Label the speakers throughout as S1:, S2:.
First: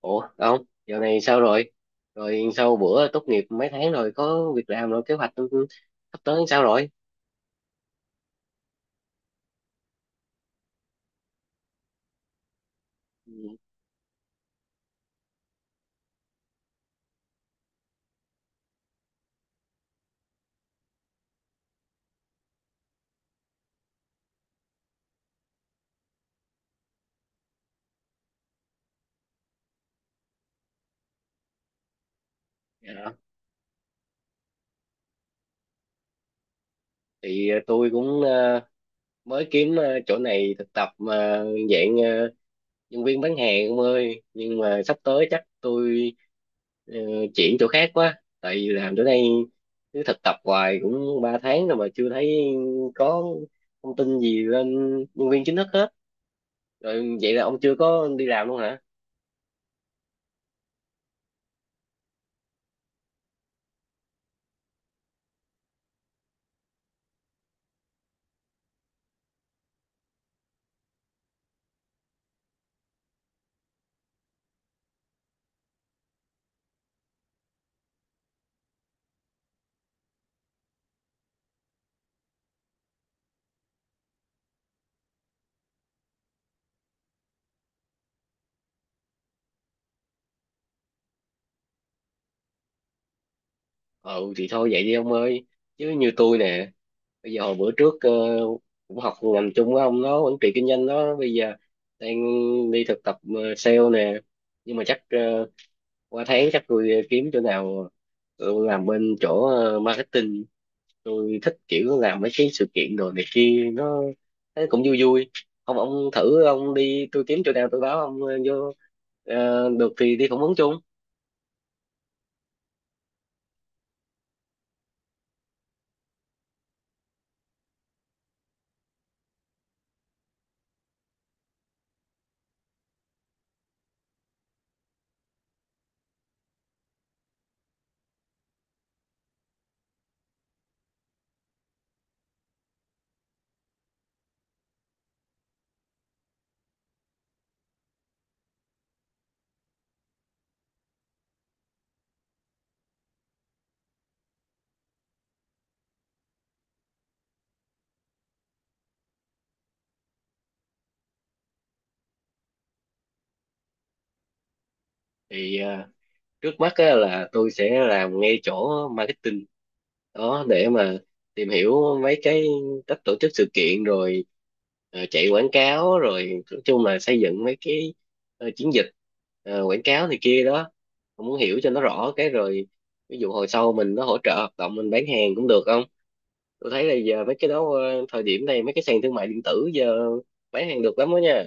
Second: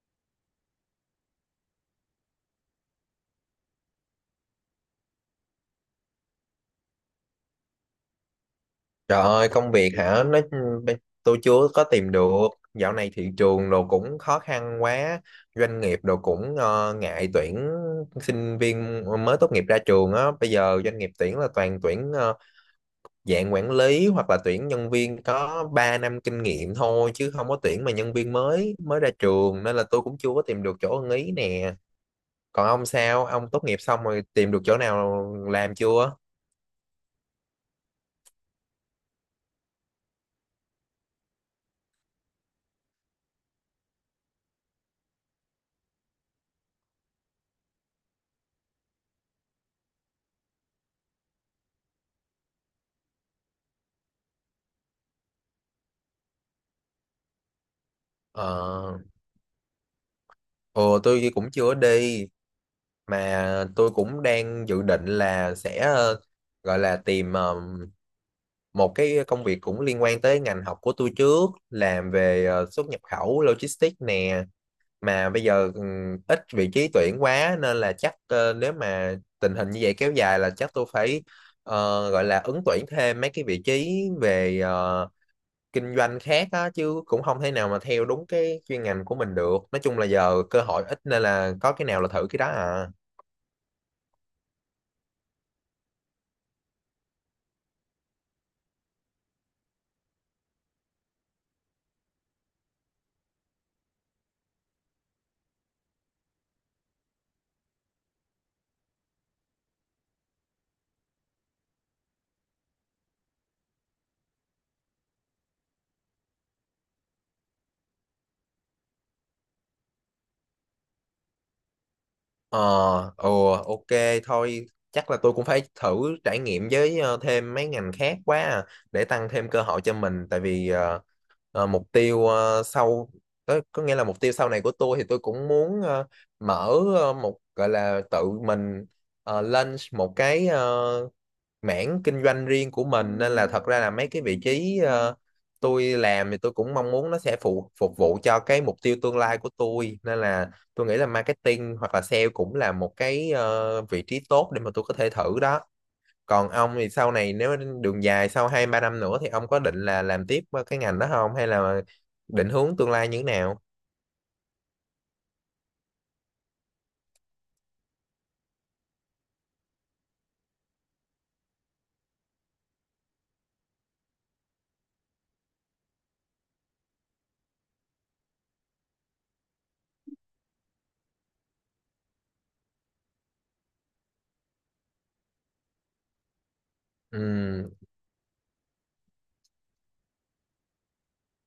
S1: Ủa không, giờ này sao rồi? Rồi sau bữa tốt nghiệp mấy tháng rồi có việc làm rồi kế hoạch sắp tới sao rồi?
S2: Trời ơi, công việc hả? Tôi chưa có tìm được. Dạo này thị
S1: Ừ,
S2: trường đồ cũng khó khăn quá, doanh nghiệp đồ cũng ngại tuyển sinh viên mới tốt nghiệp ra trường á. Bây giờ doanh nghiệp tuyển là toàn tuyển dạng quản lý hoặc là tuyển nhân viên có 3 năm kinh nghiệm thôi chứ không có tuyển mà nhân viên mới mới ra trường nên là tôi cũng chưa có tìm được chỗ ưng ý nè. Còn ông
S1: dạ.
S2: sao? Ông tốt nghiệp xong rồi tìm được chỗ nào làm chưa?
S1: Thì tôi cũng mới kiếm chỗ này thực tập mà dạng nhân viên bán hàng ông ơi, nhưng mà sắp tới chắc tôi ờ, chuyển chỗ khác quá, tại vì làm chỗ này cứ thực tập hoài cũng 3 tháng rồi mà chưa thấy có thông tin gì lên nhân viên chính thức hết. Rồi vậy là ông chưa có đi làm luôn hả?
S2: Ờ, ồ tôi cũng chưa đi mà tôi cũng đang dự định là sẽ gọi là tìm một cái công việc cũng liên quan tới ngành học của tôi trước làm về xuất nhập khẩu logistics nè mà bây giờ ít vị trí tuyển quá nên là chắc nếu mà tình hình như vậy kéo dài là chắc tôi phải ờ, gọi là ứng tuyển thêm mấy cái vị trí về kinh doanh khác á chứ cũng không thể nào mà theo đúng cái chuyên ngành của mình được. Nói chung là giờ cơ hội ít nên là có cái nào là thử cái đó à.
S1: Ừ thì thôi vậy đi ông ơi, chứ như tôi nè, bây giờ hồi bữa trước cũng học ngành chung với ông đó, quản trị kinh doanh đó, bây giờ đang đi thực tập sale nè, nhưng mà chắc qua tháng chắc tôi kiếm chỗ nào tôi làm bên chỗ marketing. Tôi thích kiểu làm mấy cái sự kiện đồ này kia, nó thấy cũng vui vui. Không ông thử, ông đi tôi kiếm chỗ nào tôi báo ông vô. Ờ, được thì đi phỏng vấn chung.
S2: Ờ, ừ, ok, thôi chắc là tôi cũng phải thử trải nghiệm với thêm mấy ngành khác quá à, để tăng thêm cơ hội cho mình tại vì mục tiêu sau có nghĩa là mục tiêu sau này của tôi thì tôi cũng muốn mở một gọi là tự mình lên một cái mảng kinh doanh riêng của mình nên là thật ra là mấy cái vị trí tôi làm thì tôi cũng mong muốn nó sẽ phục vụ cho cái mục tiêu tương lai của tôi nên là tôi nghĩ là marketing hoặc là sale cũng là một cái vị trí tốt để mà tôi có thể thử đó. Còn ông thì sau này nếu đường dài sau hai ba năm nữa thì ông có định là làm tiếp cái ngành đó không hay là định hướng tương lai như thế nào?
S1: Thì trước mắt á, là tôi sẽ làm ngay chỗ marketing đó để mà tìm hiểu mấy cái cách tổ chức sự kiện rồi chạy quảng cáo. Rồi nói chung là xây dựng mấy cái chiến dịch quảng cáo này kia đó. Tôi muốn hiểu cho nó rõ cái rồi, ví dụ hồi sau mình nó hỗ trợ hoạt động mình bán hàng cũng được không. Tôi thấy là giờ mấy cái đó,
S2: Ừ,
S1: thời điểm này mấy cái sàn thương mại điện tử giờ bán hàng được lắm đó nha.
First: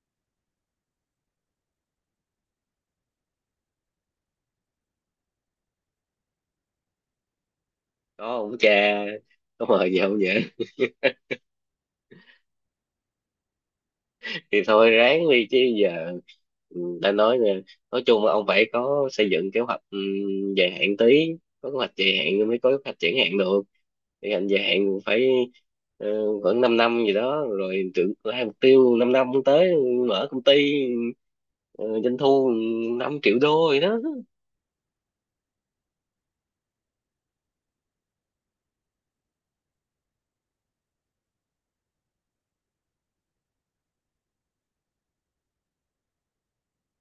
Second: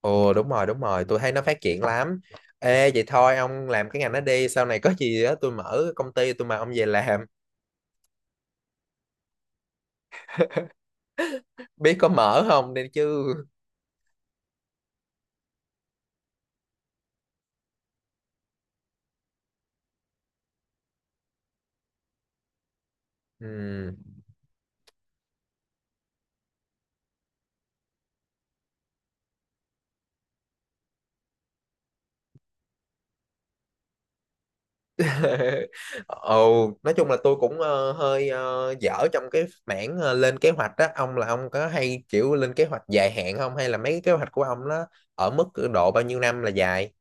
S2: ồ đúng rồi, đúng rồi, tôi thấy nó phát triển lắm. Ê vậy thôi ông làm cái ngành đó đi. Sau này có gì á tôi mở công ty tôi mời ông về làm,
S1: Có ông cha, có mời gì không vậy?
S2: biết có mở không đây chứ.
S1: Thì thôi ráng đi chứ giờ. Ừ, đã nói rồi, nói chung là ông phải có xây dựng kế hoạch, ừ, dài hạn tí. Có kế hoạch dài hạn mới có kế hoạch triển hạn được.
S2: Ừ.
S1: Thì hạn dài hạn phải ờ, khoảng 5 năm gì đó rồi. Tưởng hai mục tiêu 5 năm tới mở công ty, doanh thu 5 triệu đô gì đó.
S2: Ồ, nói chung là tôi cũng hơi dở trong cái mảng lên kế hoạch đó. Ông là ông có hay kiểu lên kế hoạch dài hạn không hay là mấy cái kế hoạch của ông nó ở mức độ bao nhiêu năm là dài?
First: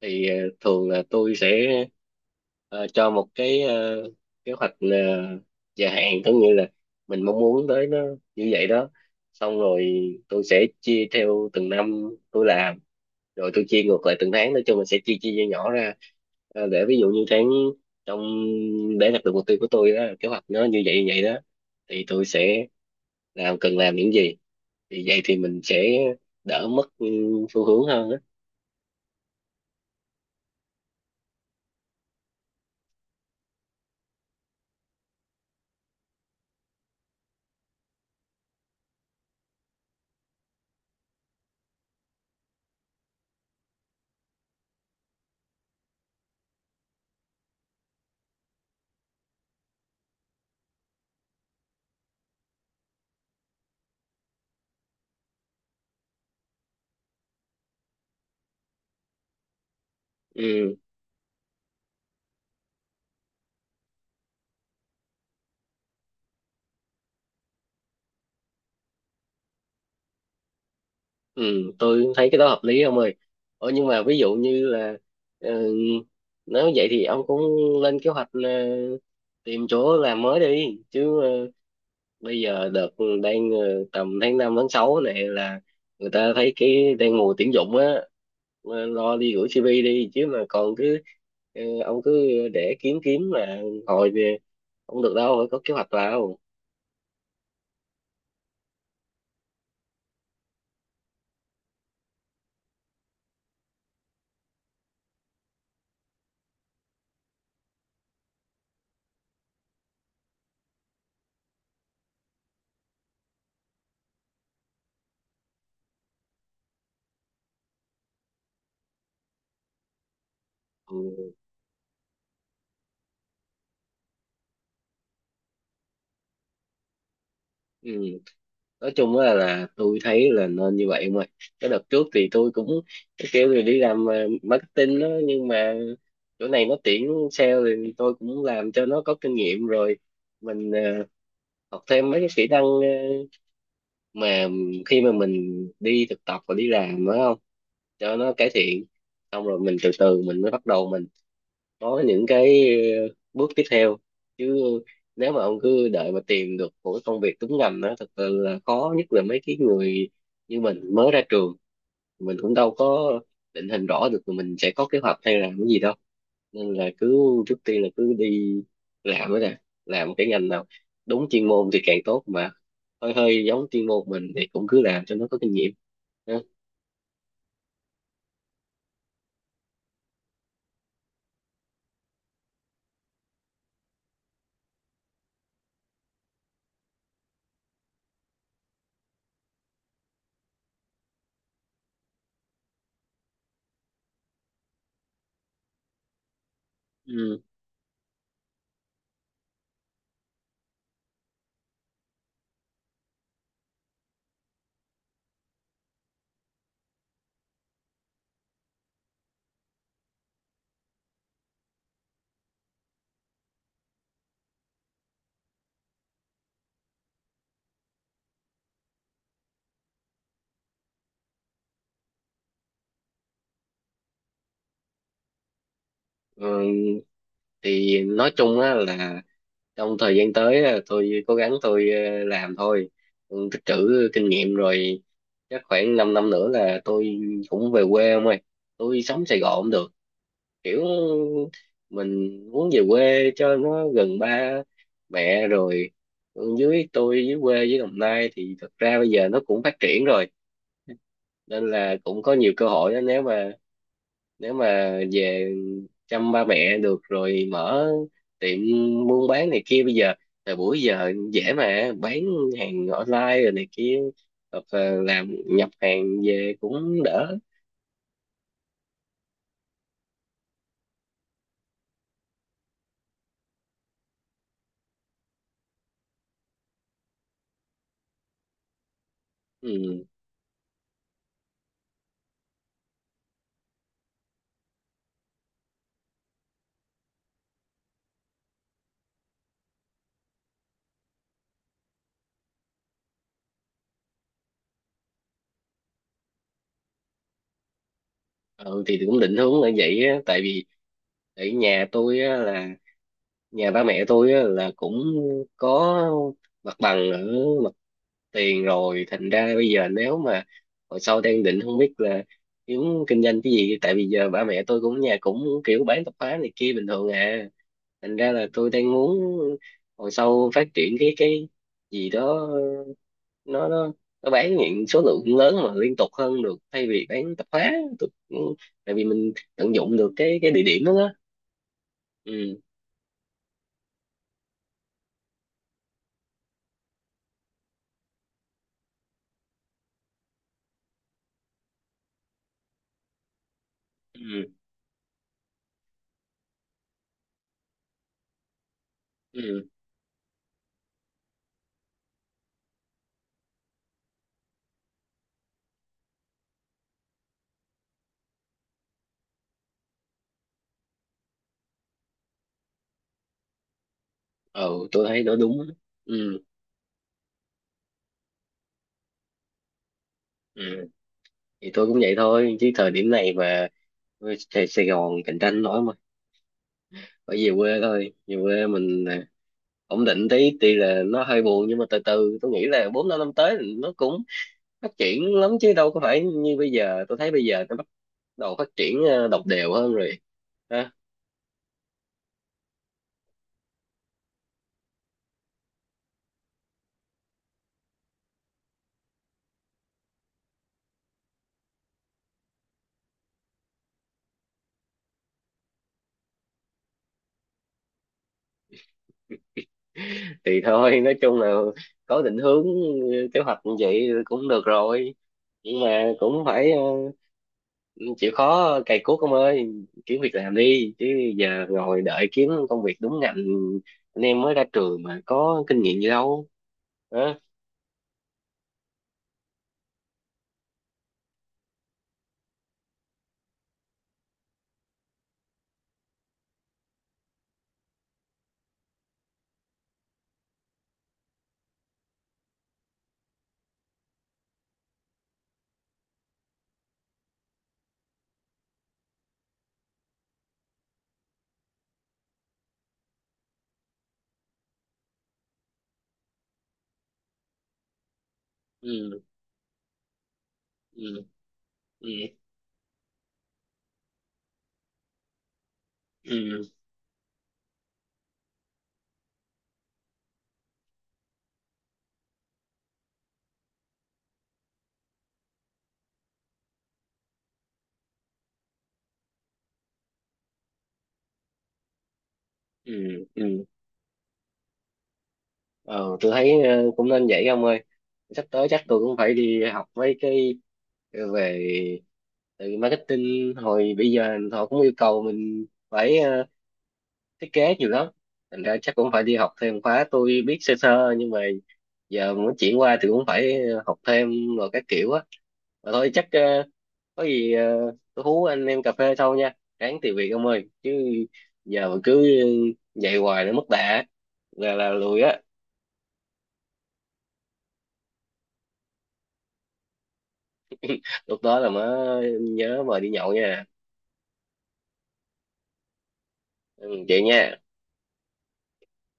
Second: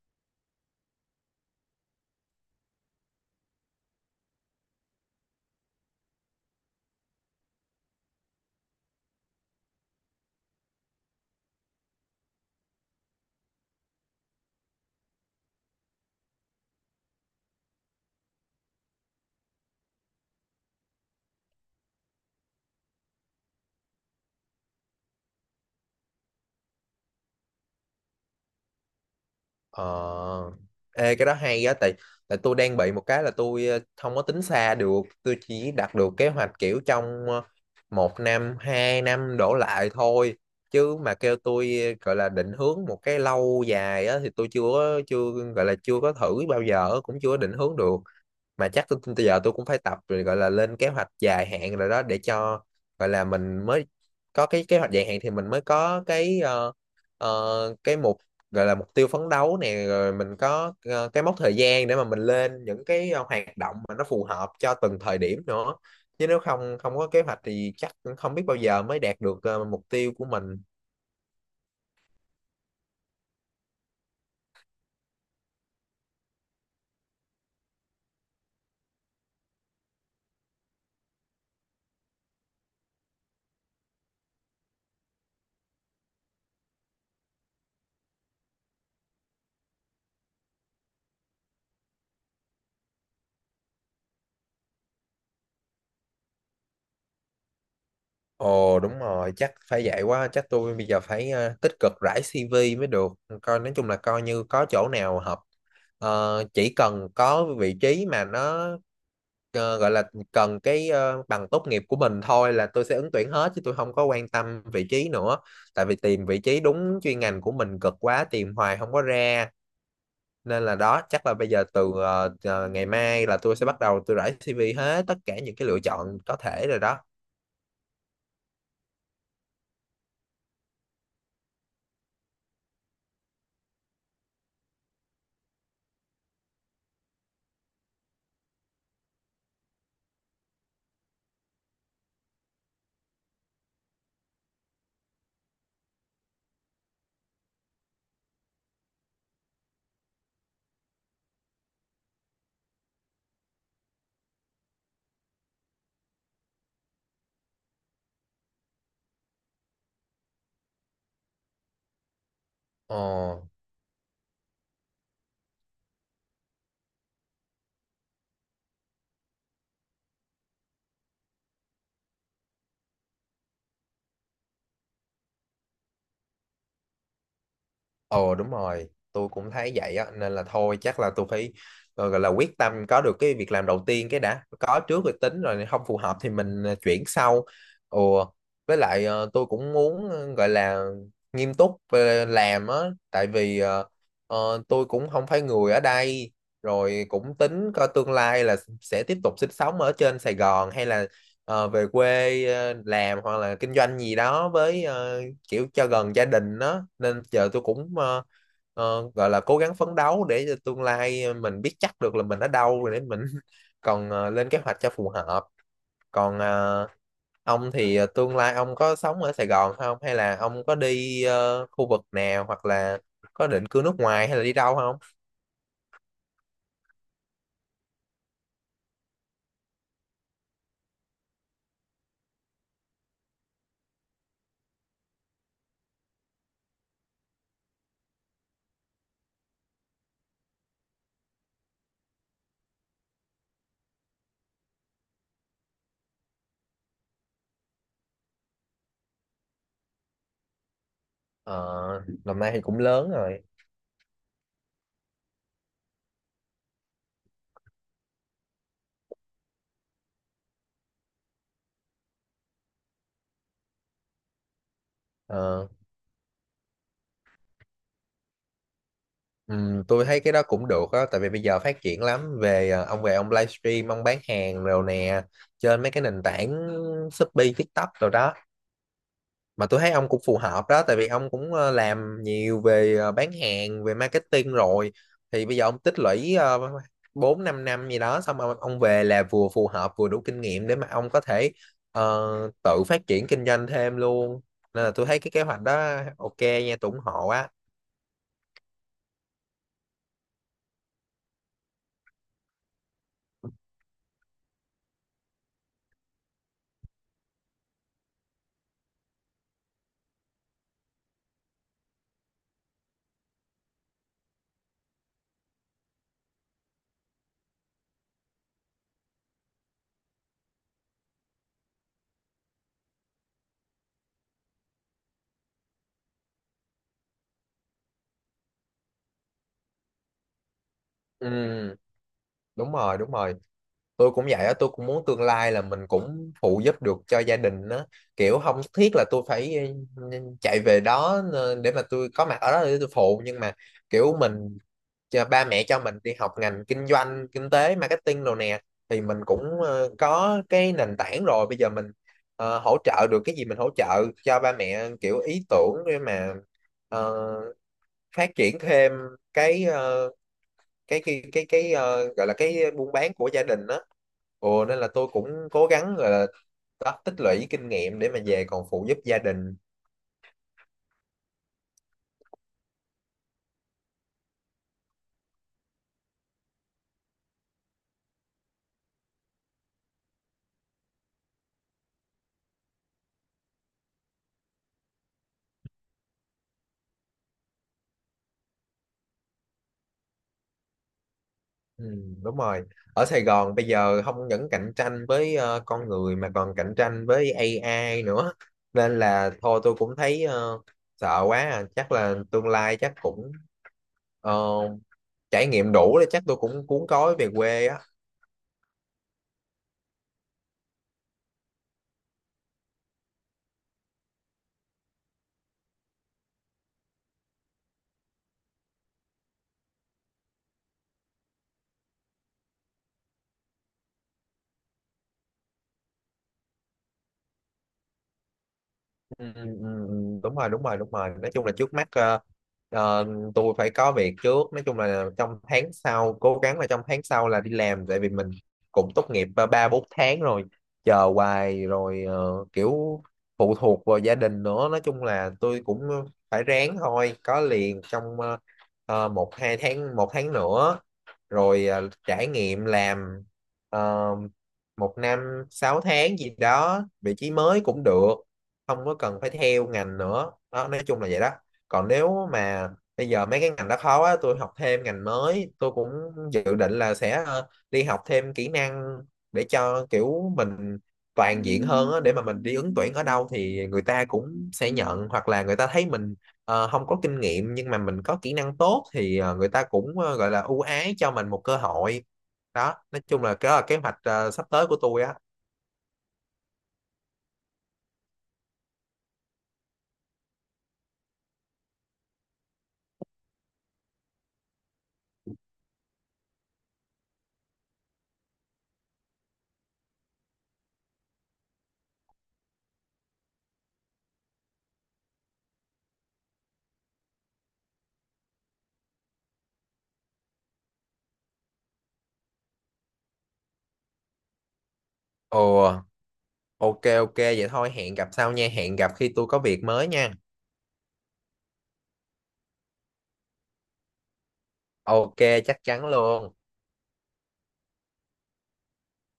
S1: Thì thường là tôi sẽ ờ, cho một cái kế hoạch dài hạn, có nghĩa là mình mong muốn tới nó như vậy đó. Xong rồi tôi sẽ chia theo từng năm tôi làm, rồi tôi chia ngược lại từng tháng, nói chung mình sẽ chia chia nhỏ ra. Để ví dụ như tháng trong, để đạt được mục tiêu của tôi đó, kế hoạch nó như vậy đó, thì tôi sẽ làm, cần làm những gì. Thì vậy thì mình sẽ đỡ mất, ừ, phương hướng hơn á.
S2: Ờ, ê cái đó hay á, tại tại tôi đang bị một cái là tôi không có tính xa được, tôi chỉ đặt được kế hoạch kiểu trong một năm, hai năm đổ lại thôi. Chứ mà kêu tôi gọi là định hướng một cái lâu dài á thì tôi chưa gọi là chưa có thử bao giờ, cũng chưa có định hướng được, mà chắc tôi giờ tôi cũng phải tập rồi gọi là lên kế hoạch dài hạn rồi đó, để cho gọi là mình mới có cái kế hoạch dài hạn thì mình mới có cái cái mục gọi là mục tiêu phấn đấu nè, rồi mình có
S1: Ừ.
S2: cái mốc thời gian để mà mình lên những cái hoạt động mà nó phù hợp cho từng thời điểm nữa. Chứ nếu không không có kế hoạch thì chắc cũng không biết bao giờ mới đạt được mục tiêu của mình.
S1: Ừ, tôi thấy cái đó hợp lý ông ơi. Nhưng mà ví dụ như là ờ, nếu vậy thì ông cũng lên kế hoạch tìm chỗ làm mới đi chứ. Ờ, Bây giờ đợt đang tầm tháng 5 tháng 6 này là người ta thấy cái đang mùa tuyển dụng á. Lo đi gửi CV đi chứ, mà còn cứ ông cứ để kiếm kiếm là hồi về không được đâu, phải có kế hoạch vào.
S2: Ồ đúng rồi, chắc phải vậy quá, chắc tôi bây giờ phải tích cực rải CV mới được. Coi nói chung là coi như có chỗ nào hợp. Ờ, chỉ cần có vị trí mà nó gọi là cần cái bằng tốt nghiệp của mình thôi là tôi sẽ ứng tuyển hết, chứ tôi không có quan tâm vị trí nữa. Tại vì tìm vị trí đúng chuyên ngành của mình cực quá, tìm hoài không có ra. Nên là
S1: Ừ.
S2: đó, chắc là bây giờ từ ngày mai là tôi sẽ bắt đầu tôi rải CV hết tất cả những cái lựa chọn có thể rồi đó.
S1: Ừ, nói chung là tôi thấy là nên như vậy. Mà cái đợt trước thì tôi cũng kêu là đi làm marketing đó, nhưng mà chỗ này nó tuyển sale thì tôi cũng làm cho nó có kinh nghiệm rồi, mình học thêm mấy cái kỹ năng mà khi mà mình đi thực tập và đi làm phải không, cho nó cải thiện. Xong rồi mình từ từ mình mới bắt đầu mình có những cái bước tiếp theo. Chứ nếu mà ông cứ đợi mà tìm được một cái công việc đúng ngành đó, thật sự là khó, nhất là mấy cái người như mình mới ra trường, mình cũng đâu
S2: Ồ.
S1: có định hình rõ được là mình sẽ có kế hoạch hay làm cái gì đâu. Nên là cứ trước tiên là cứ đi làm đó nè, làm cái ngành nào đúng chuyên môn thì càng tốt, mà hơi hơi giống chuyên môn mình thì cũng cứ làm cho nó có kinh nghiệm ha.
S2: Ồ đúng rồi, tôi cũng thấy vậy á nên là thôi chắc là tôi phải gọi là quyết tâm có được cái việc làm đầu tiên cái đã, có trước rồi tính, rồi không phù hợp thì mình chuyển sau. Ồ với lại tôi cũng muốn gọi là nghiêm túc về làm á, tại vì tôi cũng không phải người ở đây rồi cũng
S1: Ừ.
S2: tính coi tương lai là sẽ tiếp tục sinh sống ở trên Sài Gòn hay là về quê làm hoặc là kinh doanh gì đó, với kiểu cho gần gia đình đó, nên giờ tôi cũng gọi là cố gắng phấn đấu để cho tương lai mình biết chắc được là mình ở đâu rồi để mình còn lên kế hoạch cho phù hợp. Còn ông thì tương lai ông có sống ở Sài Gòn không hay là ông có đi khu vực nào hoặc là có định cư nước ngoài hay là đi đâu không?
S1: Ừ, thì nói chung á là trong thời gian tới à, tôi cố gắng tôi làm thôi. Ừ, tích trữ kinh nghiệm rồi chắc khoảng 5 năm năm nữa là tôi cũng về quê ông ơi. Tôi sống Sài Gòn cũng được, kiểu mình muốn về quê cho nó gần ba mẹ rồi. Ừ, dưới tôi dưới quê với Đồng Nai thì thật ra bây giờ nó cũng phát triển rồi, nên là
S2: Ờ,
S1: cũng có
S2: năm nay
S1: nhiều
S2: thì
S1: cơ
S2: cũng
S1: hội đó.
S2: lớn
S1: Nếu
S2: rồi.
S1: mà về chăm ba mẹ được rồi mở tiệm buôn bán này kia, bây giờ thời buổi giờ dễ mà bán hàng online rồi này kia, hoặc là làm
S2: Ờ,
S1: nhập hàng về cũng đỡ.
S2: ừ, tôi thấy cái đó cũng được á, tại vì bây giờ phát triển lắm về ông về ông livestream ông bán hàng rồi nè, trên mấy cái nền tảng Shopee, TikTok rồi đó. Mà tôi thấy
S1: Ừ.
S2: ông cũng phù hợp đó, tại vì ông cũng làm nhiều về bán hàng, về marketing rồi, thì bây giờ ông tích lũy uh, 4 5 năm gì đó xong ông về là vừa phù hợp vừa đủ kinh nghiệm để mà ông có thể ờ, tự phát triển kinh doanh thêm luôn. Nên là tôi thấy cái kế hoạch đó ok nha, tôi ủng hộ á.
S1: Ừ, thì cũng định hướng là vậy á. Tại vì ở nhà tôi á là nhà ba mẹ tôi á là cũng có mặt bằng ở tiền rồi, thành ra bây giờ nếu mà hồi sau đang định không biết là kiếm kinh doanh cái gì. Tại vì giờ ba mẹ tôi cũng nhà cũng kiểu bán tạp hóa này kia bình thường à, thành ra là tôi đang muốn hồi sau phát triển cái gì đó, nó nó nó bán những số lượng lớn mà liên tục hơn được, thay vì bán tạp hóa. Tôi, tại vì mình tận dụng được cái địa điểm đó, đó.
S2: Ừ,
S1: Ừ.
S2: đúng rồi, đúng rồi, tôi cũng vậy á, tôi cũng muốn tương lai là mình cũng phụ giúp được cho gia đình á, kiểu không thiết là tôi phải ừ, chạy về đó để mà tôi có mặt ở đó để tôi phụ, nhưng mà kiểu
S1: Ừ.
S2: mình cho ba mẹ cho mình đi học ngành kinh doanh, kinh tế, marketing đồ nè, thì mình
S1: Ừ.
S2: cũng
S1: Ừ.
S2: có cái nền tảng rồi, bây giờ mình hỗ trợ được cái gì mình hỗ trợ cho ba mẹ kiểu ý tưởng để mà ờ, phát triển thêm cái gọi là cái buôn bán của gia đình đó. Ồ nên
S1: Ừ,
S2: là
S1: tôi
S2: tôi
S1: thấy nó
S2: cũng
S1: đúng.
S2: cố gắng gọi là
S1: Ừ.
S2: đó, tích lũy kinh nghiệm để mà về còn phụ giúp gia đình.
S1: Ừ. Thì tôi cũng vậy thôi chứ thời điểm này mà Sài Sài Gòn cạnh tranh nổi mà, phải về quê thôi. Về quê mình à, ổn định tí, tuy là nó hơi buồn nhưng mà từ từ tôi nghĩ là bốn năm năm tới thì nó cũng phát triển lắm chứ đâu có phải như bây giờ. Tôi thấy bây giờ nó bắt đầu phát triển đồng đều hơn rồi.
S2: Ừ, đúng rồi. Ở Sài Gòn bây giờ không những cạnh tranh với con người mà còn cạnh tranh với AI nữa, nên là thôi tôi cũng thấy sợ quá à. Chắc là tương lai chắc cũng ờ, trải nghiệm đủ để chắc tôi cũng cuốn gói về quê á.
S1: Thì thôi nói chung là có định hướng, ừ, kế hoạch như vậy cũng được rồi, nhưng mà cũng phải chịu khó cày cuốc ông ơi, kiếm việc làm đi chứ. Giờ ngồi đợi kiếm công việc đúng ngành, anh em mới ra trường mà có kinh nghiệm gì đâu, hả?
S2: Ừ, ừ, ừ, ừ, đúng rồi, đúng rồi, đúng rồi. Nói chung là trước mắt ờ, tôi phải có việc trước, nói chung là trong tháng sau cố gắng là trong tháng sau là đi làm, tại vì mình cũng tốt nghiệp ba bốn tháng rồi, chờ hoài rồi kiểu phụ thuộc vào gia đình nữa, nói chung là tôi cũng phải ráng thôi, có liền trong một hai tháng, một tháng nữa rồi à, trải nghiệm làm ờ, một năm, sáu tháng gì đó vị trí mới cũng được, không có cần
S1: Ừ.
S2: phải theo ngành nữa đó, nói chung
S1: Ừ.
S2: là vậy đó. Còn
S1: Ừ.
S2: nếu mà bây giờ mấy cái ngành đó khó quá tôi học thêm ngành mới, tôi cũng dự
S1: Ừ.
S2: định là sẽ đi học thêm kỹ năng để cho kiểu mình toàn diện hơn á, để mà mình đi ứng tuyển ở đâu thì người ta cũng sẽ nhận, hoặc là người ta thấy mình không có kinh nghiệm nhưng mà mình có kỹ năng tốt thì người ta cũng gọi là ưu ái cho mình một cơ hội đó. Nói chung
S1: Ừ.
S2: là cái là
S1: Ừ.
S2: kế hoạch sắp tới của tôi á.
S1: ờ tôi thấy cũng nên vậy ông ơi. Sắp tới chắc tôi cũng phải đi học mấy cái về từ marketing hồi bây giờ họ cũng yêu cầu mình phải thiết kế nhiều lắm, thành ra chắc cũng phải đi học thêm khóa. Tôi biết sơ sơ nhưng mà giờ muốn chuyển qua thì cũng phải học thêm rồi các kiểu á. Mà thôi chắc có gì tôi hú anh em cà phê sau nha, ráng tìm việc ông ơi chứ giờ mà cứ dạy hoài nó mất đà, là lùi á.
S2: Ồ ok, ok vậy thôi, hẹn gặp sau nha, hẹn gặp khi tôi có việc mới nha.
S1: Lúc đó là mới nhớ mời đi nhậu nha.
S2: Ok, chắc chắn luôn.
S1: Ừ, vậy nha.